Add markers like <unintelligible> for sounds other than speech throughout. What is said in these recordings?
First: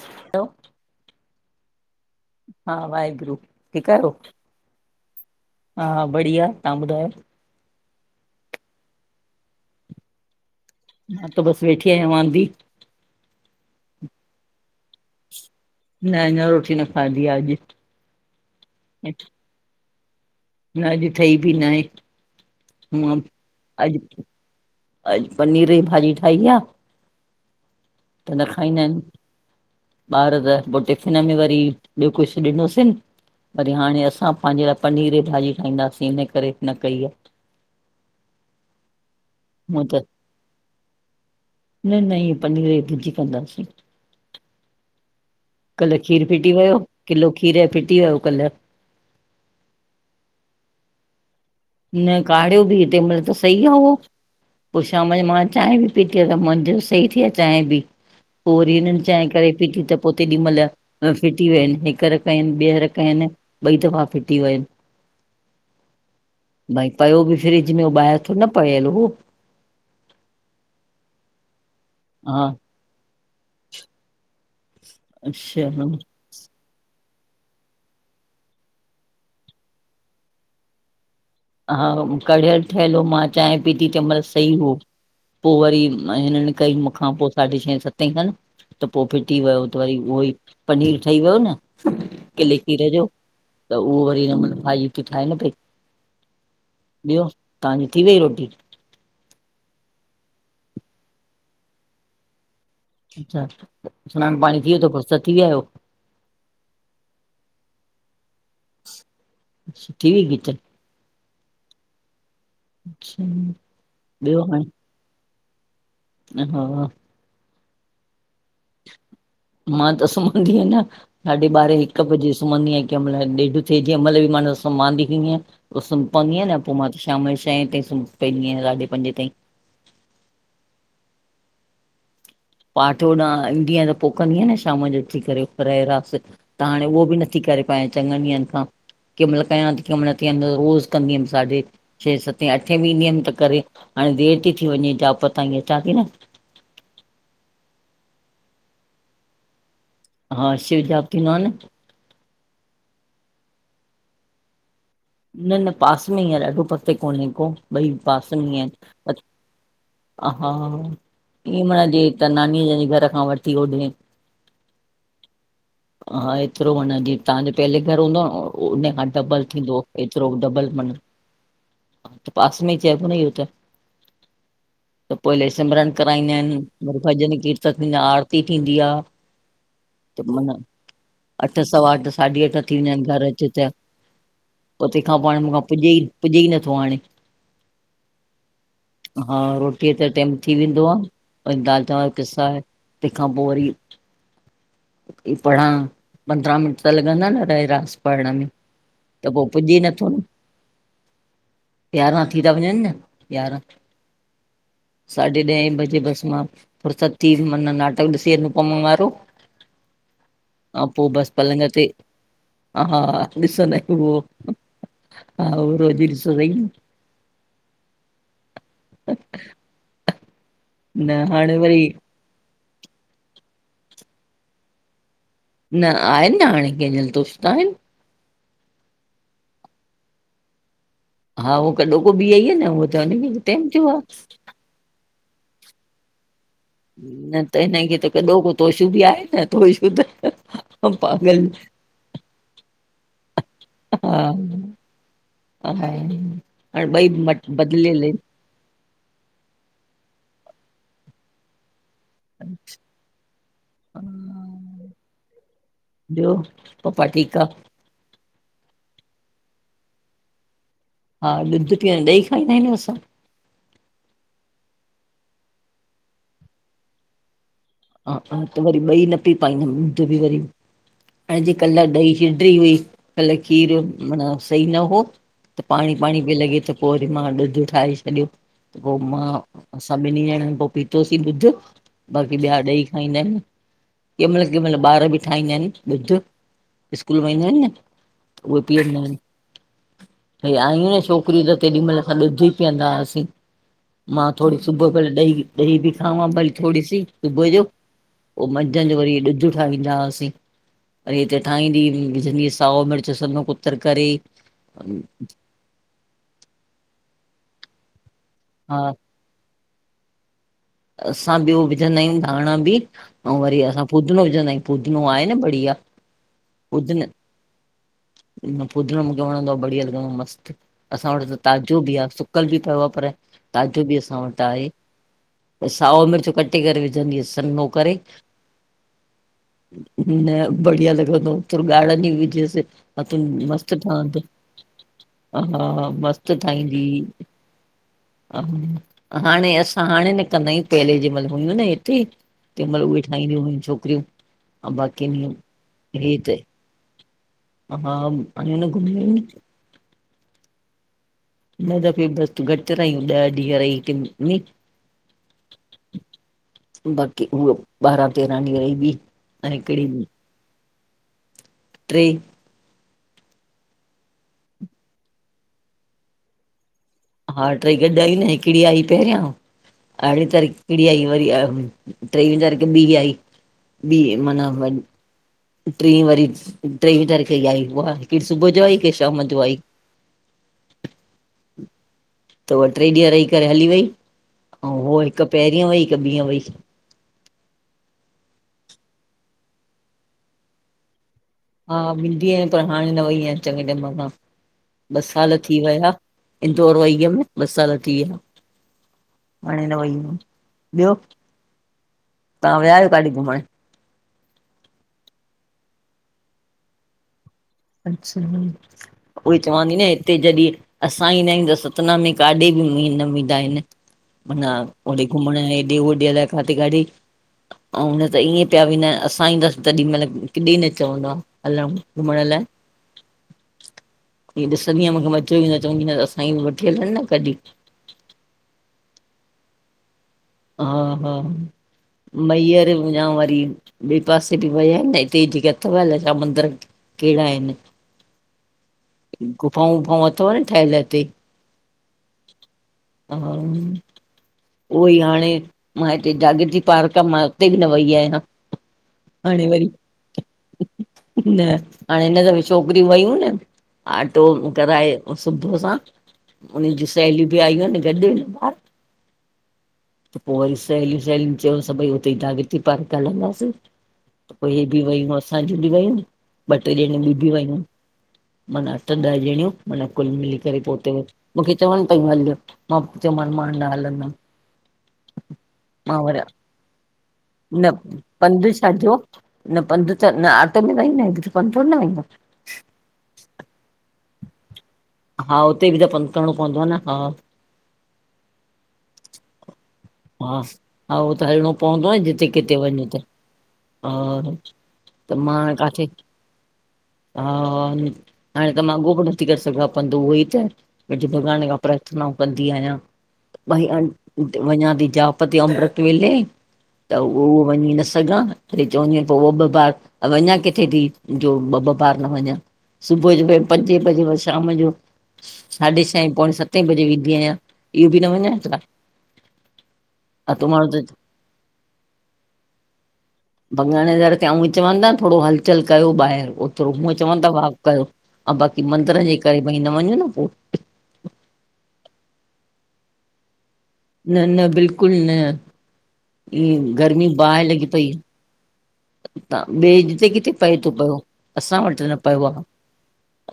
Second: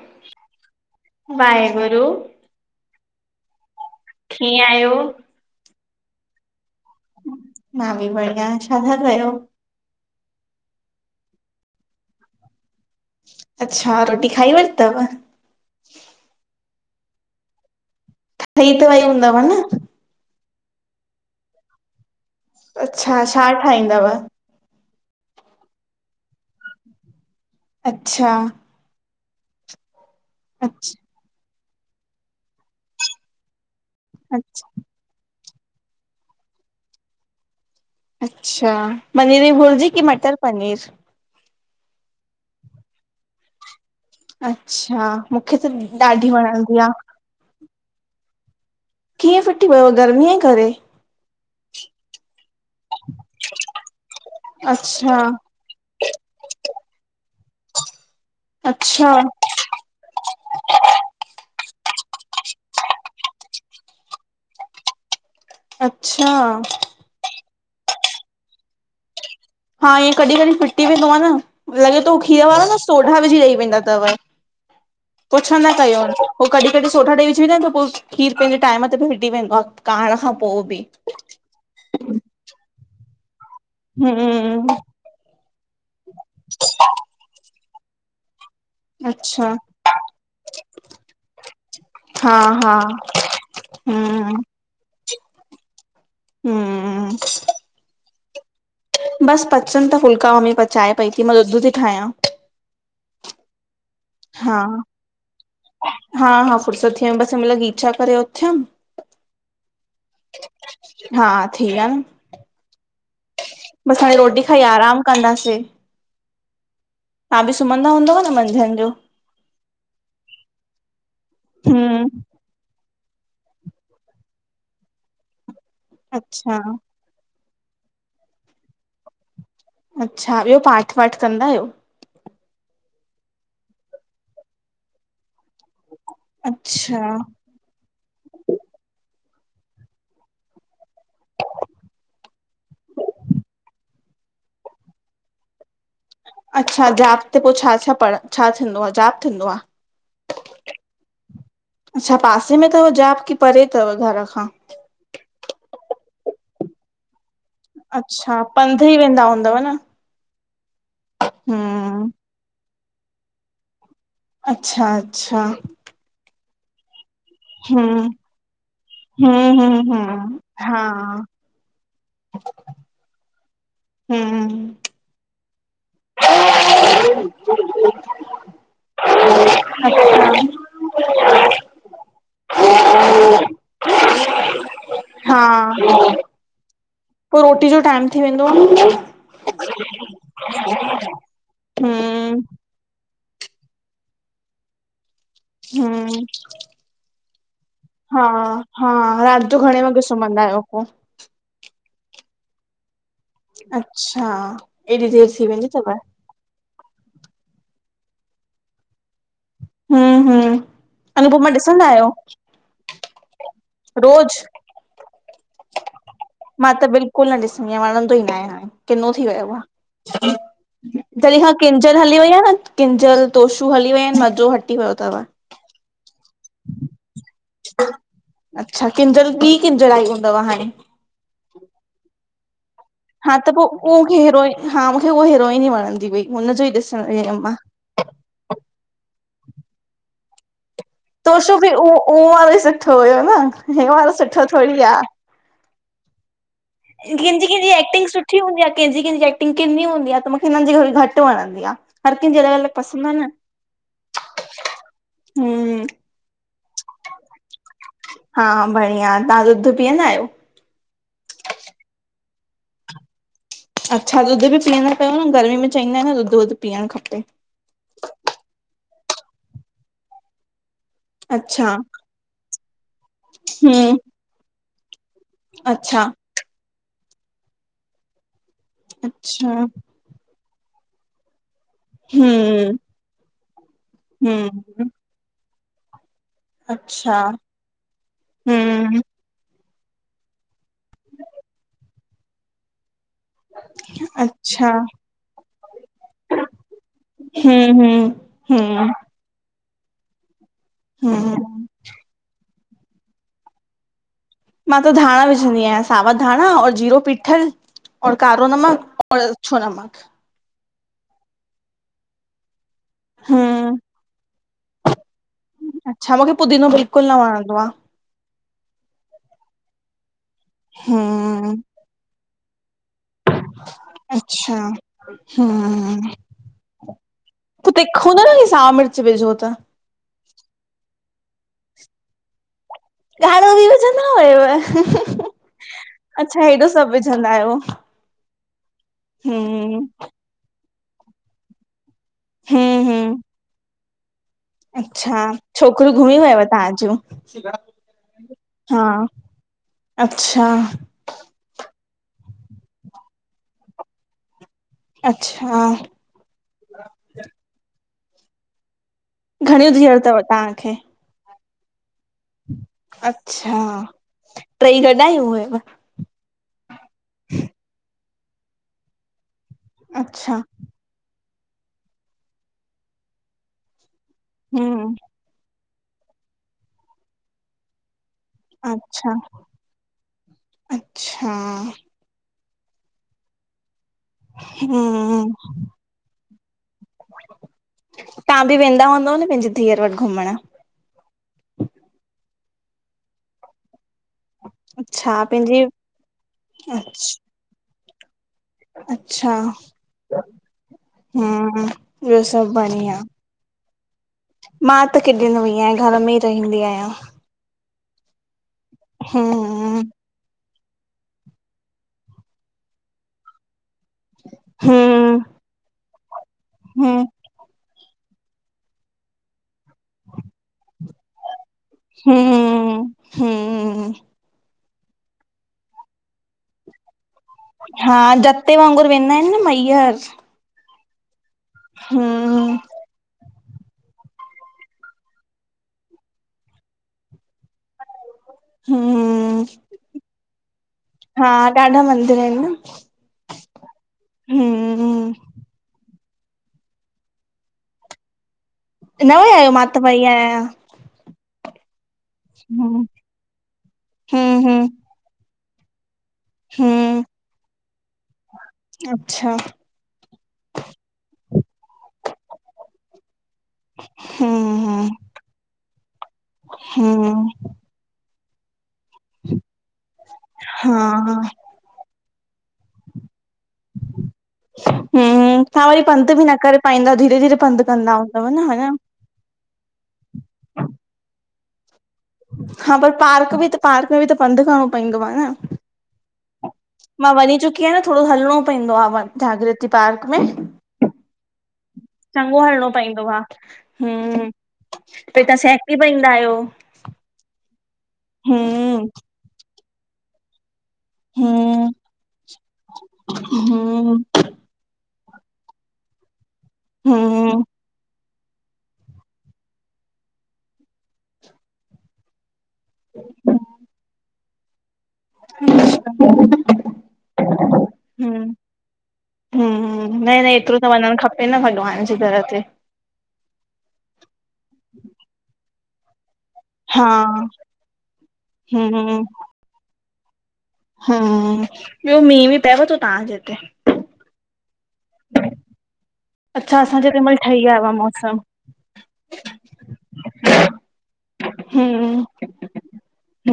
हलो। वाहेगुरु। हा वाहेगुरु, ठीक आयो? कीअं आहियो? हा, हा बढ़िया। तहां ॿुधायो। मां बि बढ़िया। छा ता कयो। ह त बस वेठी आयां वांदी। अच्छा। रोटी खाई वरितव? न अना रोटी न खाधी आ अॼ। ठही त वई हूंदव न? न अॼु ठही बि न आहे। हूअं अच्छा। छा अॼु ठाहींईंदव? अॼु पनीर जी भाॼी ठाही आ। अच्छा त न खाईंदा आहिनि। ॿार त पो अछ टिफ़िन में वरी ॿियो कुझु ॾिनोसींन। वरी हाणे असां अछ पंहिंजे लाइ। पनीर जी भाॼी ठाहींदासीं। हिन करे न कई आहे। अच्छा पनीर ई हूअं भुर्जी त की मटर पनीर? न न इएंं पनीर जी भुजी कंदासीं। अच्छा। मूंखे कल्ह त खीरु ॾाढी फिटी वियो वणंदी आ। किलो खीर फिटी वयो कल्ह। कीअं फिटी वयो गर्मीअ जे करे? न काढ़ियो बि तंहिं महिल त सही आ उहो पोइ शाम जो अच्छा मां चांहिं बि पीती आ। त मुंहिंजो सही थी वियो आहे चांहिं बि पोइ वरी हिननि अच्छा चां करे फिटी त पोइ तेॾी महिल फिटी विया आहिनि हिक र कयनि ॿियरकयनि ॿई दफ़ा फिटी वियनि। अच्छा। पयो बि फ्रिज में हो ॿाहिर थोर न पयल हो। हा इअ कॾहिं कॾहिं फिटी वेंदो आ न। लॻे थो खीर हा वारो न सोडा विझी ॾेई वेंदा थव पुछना अच्छा कयो। हो कढी कढी सोडा विजीई डींदा आइन त पो खीर पंहिंजे टाइम ते बि विटी वेंदो आ। कारण खां पो बि। हा कड़ियल ठहियल हो। मां चांहि पीती तंहिं महिल सई हम्म हो। पो वरी हिननि कई मूंखा पो साढे छह सते खनि त पो फिटी अच्छा वयो त वरी उहो ई पनीर ठही वियो न हा किले हा खीर जो त उहो वरी हम्म म भाईती ठाहे न पई। हम्म। ॿियो, तव्हांजी थी वई रोटी? बस पचनि त फुल्का। मम्मी पचाए पई थी मां ॾुध थी ठाहियां। अच्छा। सनानु हा पाणी थी वियो थो फुरसत थी विया आहियो। हा हा फुरसत थी वमि। बसि मतिलब घीचा करे उथियमि छठी वी गिचा। हा थीया न। अच्छा बसि हाणे रोटी खाई आराम कंदासीं। ह हा। तहां बि सुम्हंदा हूंदव न मंझंदि जो। मां त सुम्हंदी आहियां न साढे ॿारहें हिकु हम्म बजे सुम्हदी आहियां कीहिं महिल ॾेढि थएंहिंमहिल म सु्हांंदंद सुम्हंदी आ अच्छा न पो शाम जो छहें ताईं सुम पई हूंदी आयां साॾे पंजे ताईं। अच्छा, ॿियो पाठ वाठ कंदा आहियो? पाठ होॾा ईंदी आयां त पो कंदी आयां न शाम जो उथी करे परेरास त हाणे उहो अच्छा बि नथी करे पायां चङनि ॾींहनि खां केंमहिल कयां ती केंमहिल कियं नत रोज़ कंदी हुम साढ़े छहें सते अठें भी ईंदीयम त करे, हाणे देरि ती थी वञे जाप ताईं अचां ती न अच्छा, जाप ते पो छा -छा पढ छा थींदो आ जाप थींदो आ? हा, शिव जाप थींदो आ न, अच्छा, पासे में तव जाप की परे तव घर खां? न -न पास में ई आ, ॾाढो परते कोन्हे को। ॿई पास अच्छा में ई पंध आहिनि, वेंदा हूंदव न? ह हा ईअं माना हम्म जिअं त नानीअ जन जे घर खां वठी होॾे अच्छा- अच्छा, हा, एतिरो माना जीअं तव्हांजो पहले घर हम्म हूंदो हो उन खां डबल हम्म थींदो। हम्म एतरो हम्म डबल हा माना पास में ई चेबो न ईयो त। हम <inaudible> त पोइले सिमरन कराईंदाइन वरी भॼन कीर्तन थींदा, आरती थींदी आ। अच <inaudible> त माना अठ सवा अठ साढी अठ थी वञन घर अच त। पो तंहिंखां पो हा हाणे मूंखां पुॼे ई पुॼे ई नथो हाणे। पो रोटी जो टाइम थी वेंदो आ न, हा रोटीअ ते टाइम थी वेंदो आ वरी दाल चांवर हम्म पिसाए, तंहिंखां पो वरी हे पढ़ां हम्म पंद्रह मिंट, त लॻंदा न रहे रा <unintelligible> हा- हा, राति जो घणे वॻे न सुम्हंदा आहियो पो? यारहां थी ता वञनि न यारहां अच्छा एॾी देर थी साढे वेंदी ॾहें तव? बजे बस मां फुरसत थी <unintelligible> मन नाट सेर न पोइम वारो हम्म हम्म हा पो बस अनुपमा पलंग ते, ॾिसंदा आहियो ह हा ॾिसंदायूं रोज़? उहो, हा उहो रोज़ ई ॾिसंदा आहियूं मां त बिल्कुलु न ॾिसंदी आं, वणंदो ई नाहे हाणे किनो थी वियो आ। न जॾहिं खां हाणे वरी किंजल हली वई आ न, किंजल तोशू हली विया इनि मज़ो हटी वियो तव। न आहिन न हाणे केंजल तोषू त आहिन। अच्छा, किंजल ॿी किंजल आई हूंदव हाणे। हा, उह कॾो को ॿी आई आ न हूअ। हा त पो उहो हीरोइन हा मूंखे उह हीरोइन ई वणंदी हुई, हुनजो ई ॾिस न त हिन खे त कॾो को तोशू बि आहे न तोशू त पागल तोशू बि उहो उहो वारो ई सुठो हुयो न हे वारो सुठो थोड़ी आ। ह हाणे ॿई कंहिंजी मट कंहिंजी बदिलियल एक्टिंग इनि। सुठी हूंदी आ कंहिंजी- कंहिंजी एक्टिंग कीन्नी हूंदी आ त मूंखे हिननि जी थोड़ी घटि वणंदी आ। हर कंहिंजी अलग- अलग पसंद आ न, हा, हम्म ॿियो, पपा ठीकु आ? हा बढ़िया, तव्हां ॾुध पीअंदा आहियो? हा ॾुध पीअं ॾई खाईंदा आहियूं न असां। अच्छा ॾुध बि पीअंदा कयो न गर्मी में चइंदाइन न ॾुध वुध पीअणु खपे। हा हा त वरी ॿई न पी पाईंदमि ॾुध बि वरी अॼ अच्छा कल ॾही शिड्री हुई कल्ह खीर हम्म माना सही न हो, त पाणी अच्छा पाणी पई लॻे त पो वरी मां ॾुधु ठाहे छॾियो त पो मां अच्छा असां ॿिनी ॼणनि पो पीतोसीं डुधु। बाक़ी ॿिया हम्म ॾई खाईंदा आहिनि। कंहिंमहिल कंहिंमहिल हम्म ॿार बि ठाहींदा आहिनि डुधु अच्छा स्कूल मां ईंदा आइनि न, उहे पी्ंदा हम्म आइन। भई आहियूं न छोकिरियूं त तेॾीमहिल ॾुध ई पीअंदा हुआसीं। मां थोरी अच्छा सुबुह पहिल ॾही ॾही बि खावां पइ थोरी सी सुबह जो, हम्म पो हम्म मझन हम्म जो डुधु ठाहीदा हुआसीं। वरी हिते हम्म ठाहदी हुई विझंदीअस साओ मिर्च सनो कुतर करे मा त धाणा विझंदी आहिया। सावा धाणा, जीरो पीठल और कारो हा नमक अउं अच्छो नमक। असां ॿियो विझदा आहियूं धाणा बि। अउं वरी हम्म फुदनो विझंदा आहियूं फुदनो आहे न बढीया। छा मूखे फुदीनो बिल्कुल न वणदो आ। न फुदणो मूखे वणदो आ बढ़िया लॻदो आ मस्त। असां वट त हम्म ताज़ो भी आ कल भी वयो आ पर ताजो भी असा वट अच्छा आहे, त साओ मिर्च कटे करे विझंदीहस त तीखो न साओ मिर्च विझो त न बढ़िया लॻदो तव। तुर गाढ़न जी विझेस गाड़ो भी विझंदा हुयव। हा मस्तु अच्छा, हेॾो ठाहींदी सभु विझंदा आयो। हाणे, असा हाणे न कंदा आयूं पहिले जेमल हुडो न ठ हम्म तहिमल उहे हम्म ठाहीदियू हुयू छोकरियूं अच्छा। छोकरियूं घुमी त वयव तव्हां जूं? हा आयूं न हा घुमी अच्छा। हिन दफ़े बस घट रहयू ॾह ॾीह रही किन अच्छा। बाक़ी हुव बारा तेरा डींह रही हुई। ऐ घणियूं हिकड़ी धीअरूं बि अथव तव्हांखे टे अच्छा। टई गॾ आयू हुयव? हा टई गॾ आयूं न। हिकिड़ी आई पहरिया, अड़ी अच्छा तारीख़ हिकड़ी आई वरी टई हचार ॿी आई बी माना हम्म टी वरी टेवीह तारीख़ ई आई। उहा की सुबुह जो आई, की अच्छा शाम जो आई। अच्छा त उह टे ॾीह रही करे हली वई ऐ उह हम्म हिकु पहरीयं वई, हिकु ॿीह वई। तव्हां भी वेदा हूदव न पहिंजी धीअर वट घुमण? हा वींदी आयां पर हाणे न वेई आयां चवे टेम खां। ॿ अच्छा साल थी पंहिंजी वया। अ इंदौर वई हम ॿ साल थी वया। अच्छा। ॿियो हम्म ॿियो सभु तव्हां विया आहियो बढ़िया। काॾे घुमण मा त किॾे न वई आया, घर मे ई रहंदी आया। अच्। छा उई चवांती हम्म न हुते जॾहिं असां ईंदा आहियू त सतना मे काॾे घुमण न वेंदा आहिन। मन होडे हम्म घुमण हेॾे, होॾे अलाइ काथे काथे। हम्म अउ नत ईंय पया विनायन असा ईंदस तॾी मल किॾे न चवंदा हलऊं, घुमण लाइ। हम्हूं हीअं ॾिसंदी आया, मूखे मज़ो ईदो आ चवंदी आया असांखे वठी हलन न कडीं। हा जते वागुर वेदा आहिन न महीयर। हा हा हम्म महीयर या वरी बे पासे भी वया आहिन न हिते जेके अथव अल छा मंदर कहिड़ा आहिन‌ हूं। गुफाऊ वुफाऊ अथव न ठहयल ईते? हा ॾाढा मदीर आई न हा उहो ई हम्म हाणे मा हिते जागती पार्क आ मा उते भी न वई आया। न वया आयो मा त वई आया। न हाणे हिन दफ़े हम्म छोकिरियू वयू न आटो हम्म कराए। ऐ सुबुह सा उन्हन जू हम्म सहेलीयू भी आयू हन गॾ ॿार अच्छा। त पोइ वरी सहेलीयूं सहेलियूं चयो भई हुते जागती पार्क हलंदासीं। पोइ हे बि हम्म वयूं असांजी बि वयूं ॿ टे ॼणिय हम्म बि वयूं मना अठ ॾह ॼणियूं माना कुल मिली करे हा पोहुते वयूं। चवनि पयूं हलूं मां चम मां न हलंदम। हूं तहां वरी पंधु बि न करे पाईंद धीरे -धीरे पंधु न कंदा हूंदव न पंधु हा न। छाजो न पंधु तश त न आटो में वईयू न त पंधु थोॾी वईंदो। हा पर पार्क बि त पार्क में बि त पंध करिणो पवंदो आहे न? <unintelligible> करिणो पवंदो न मां हा वञी चुकी आहियां न थोॾो हलणो पवंदो आहे जागत पक में हा, हा उहो त हलणो पवंदो आहे जिते चंगो किथे हलणो वञो त पवंदो आहे हा हूं। त तव्हां मां सेकी काथे प ईंदा आहियो। हा हाणे त मांॻ हम्म बि नथी करे सघां पंध उहो ई त वजु भॻवान ज हम्म प्रार्थनाऊं कंदी आहियां भई हम्म वञा थी जापते अमृत वेले त हम्म उहो वञी न सघां चवंदी पोइ उ ॿ बॿार वञा किथे बि जो ॿ ॿ पार्क वञा सुबुह जो भ पंजे बजे शाम जो साढे छह पोण सत बजे वेंदी आहियां इहो बि न हम्म वञा छा? न -न अतो एतिरो माण्हू त वञणु खपे न भॻवान जे तरह ते। बॻाणेदड़ ते आं चवंदा थोॾो हलचल कयो ॿाहिरि। थोॾो हा हूअं चवनि था वॉक कयो ऐं बाक़ी मंदर जे करे भई न वञूं न पोइ। हूं ॿियो मींहु बि पएव थो तहांजे हित? न- न बिल्कुलु न अच्छा ईअ असांजे हिते गर्मी महिल ठही बाहि आयो लॻी आहे पईआ। मौसम त ॿिएते किथे पए थो पियो असां वट न हम्म पियो आहे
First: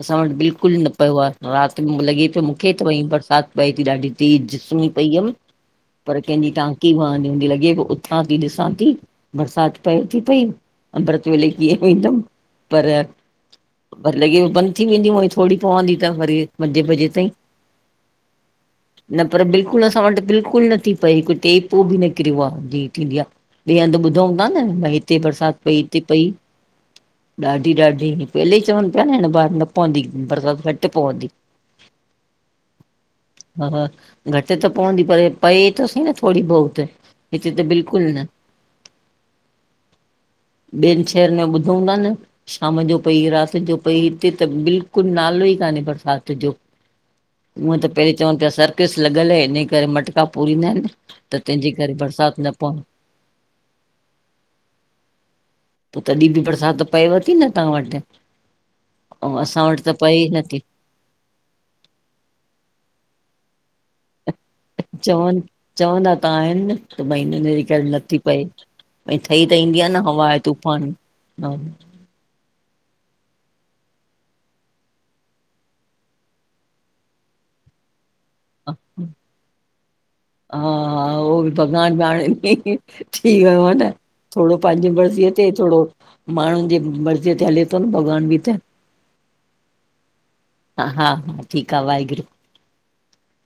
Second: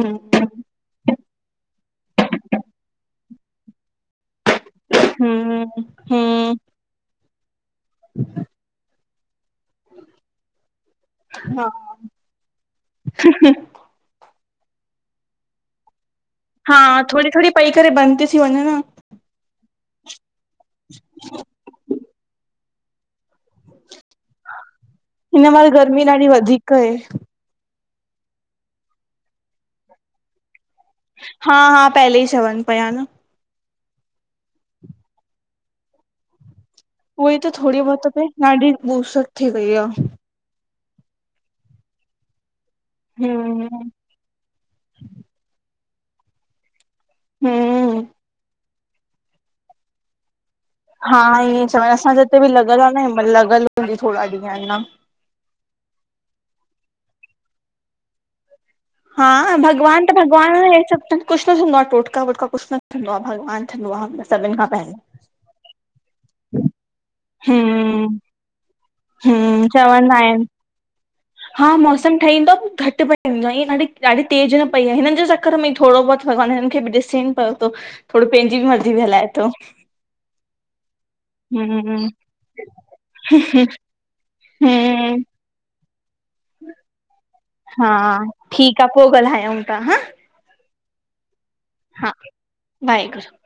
असां वट बिल्कुलु न पियो आहे रात लॻे पियो मूंखे त वई बरसाति पए थी ॾाढी तेज सु्ही पई हुयमि हम्म पर कंहिंजी हम्म कां की वांंदी हूंदी लॻे उथां थी ॾिसां थी बरसाति पए थी। पई अमृत वेले हा कीअं कोईंदमि पर भ लॻे बंदि थी वेंदी हुई थोॾो पवंदी त वरी। हा मंझे बजे थोॾो ताईं -थोॾो पई करे बंदि थी थी वञे न। न पर बिल्कुलु असां वटि बिल्कुलु नथी पए हिकु टेपो बि नकिरियो आहे जी थींदी आ। ॿिए हंधि ॿुधूं था न भई हिते हिन बरसाति महिल पई हिते गर्मी पई। ॾाढी वधीक आहे ॾाढी- ॾाढी पहले च ह पिया न हिन बार न पंदी बरसात हा हा पहले ई चवन पया न। हा हा घटि त पवंदी पर हे पए त सईं न थो थोड़ी बहुत। उहोई त हिते थोड़ी बहुत बिल्कुलु त न पऐ ॾाढी ॿूसट थी वई आ। ॿियनि शहरन में ॿुधऊं ता न शाम जो पई राति हम्म जो पई हिते त बिल कुझ नालो ई कान्हे बरसाति जो हुअं त हम्म पहिरें चवनि पिया सर कस लॻल ऐ इन ये करे मटका पूरींदा इन न। हा ई ऐं चवण सांअसांजे इते बि लॻल पवनि आ न हिमल लगल हुजे थोड़ा ॾींहं हिन पो तॾि बि बरसात त पएव ती न तहां वटि। ऐं हा असां वटि भॻवान त पए ई भगवान आ नथी न। हे सब त कुछ न थींदो आ टोटका वोटका कुछ न थींदो आ भॻवान थींदो आ बस। चवनि चवंदा त आहिनि त भई हिनन जे ही करे हम्म नथी पए। भई ठई त हम्म ईंदी आ न चवंदा हवा ऐं आहिनि तूफान। हा मोस सम ठहींदो घटि पईंदो आ ईअं ॾाढी ॾाढी तेज़ न पई आहे हिननि जे चक्कर में थोड़ो बहुत भॻवान हिननि खे बि ॾिसेनि। पऊ तो थोड़ो पेंजी बि मर्ज़ी बि हलाए थो। हा हा उहो बि भॻवान हम्म ॾाणे थी, थी वयो आ न थोड़ो पांजी हम्म मरजीअ ते थोड़ो माण्हुनि जे मर्ज़ी ते हले। थो हा न भॻवान बि त ठीक आ पो ॻल्हायूं ता हं। हा हा ठीक आ वाहेगुरु। वाहेगुरु।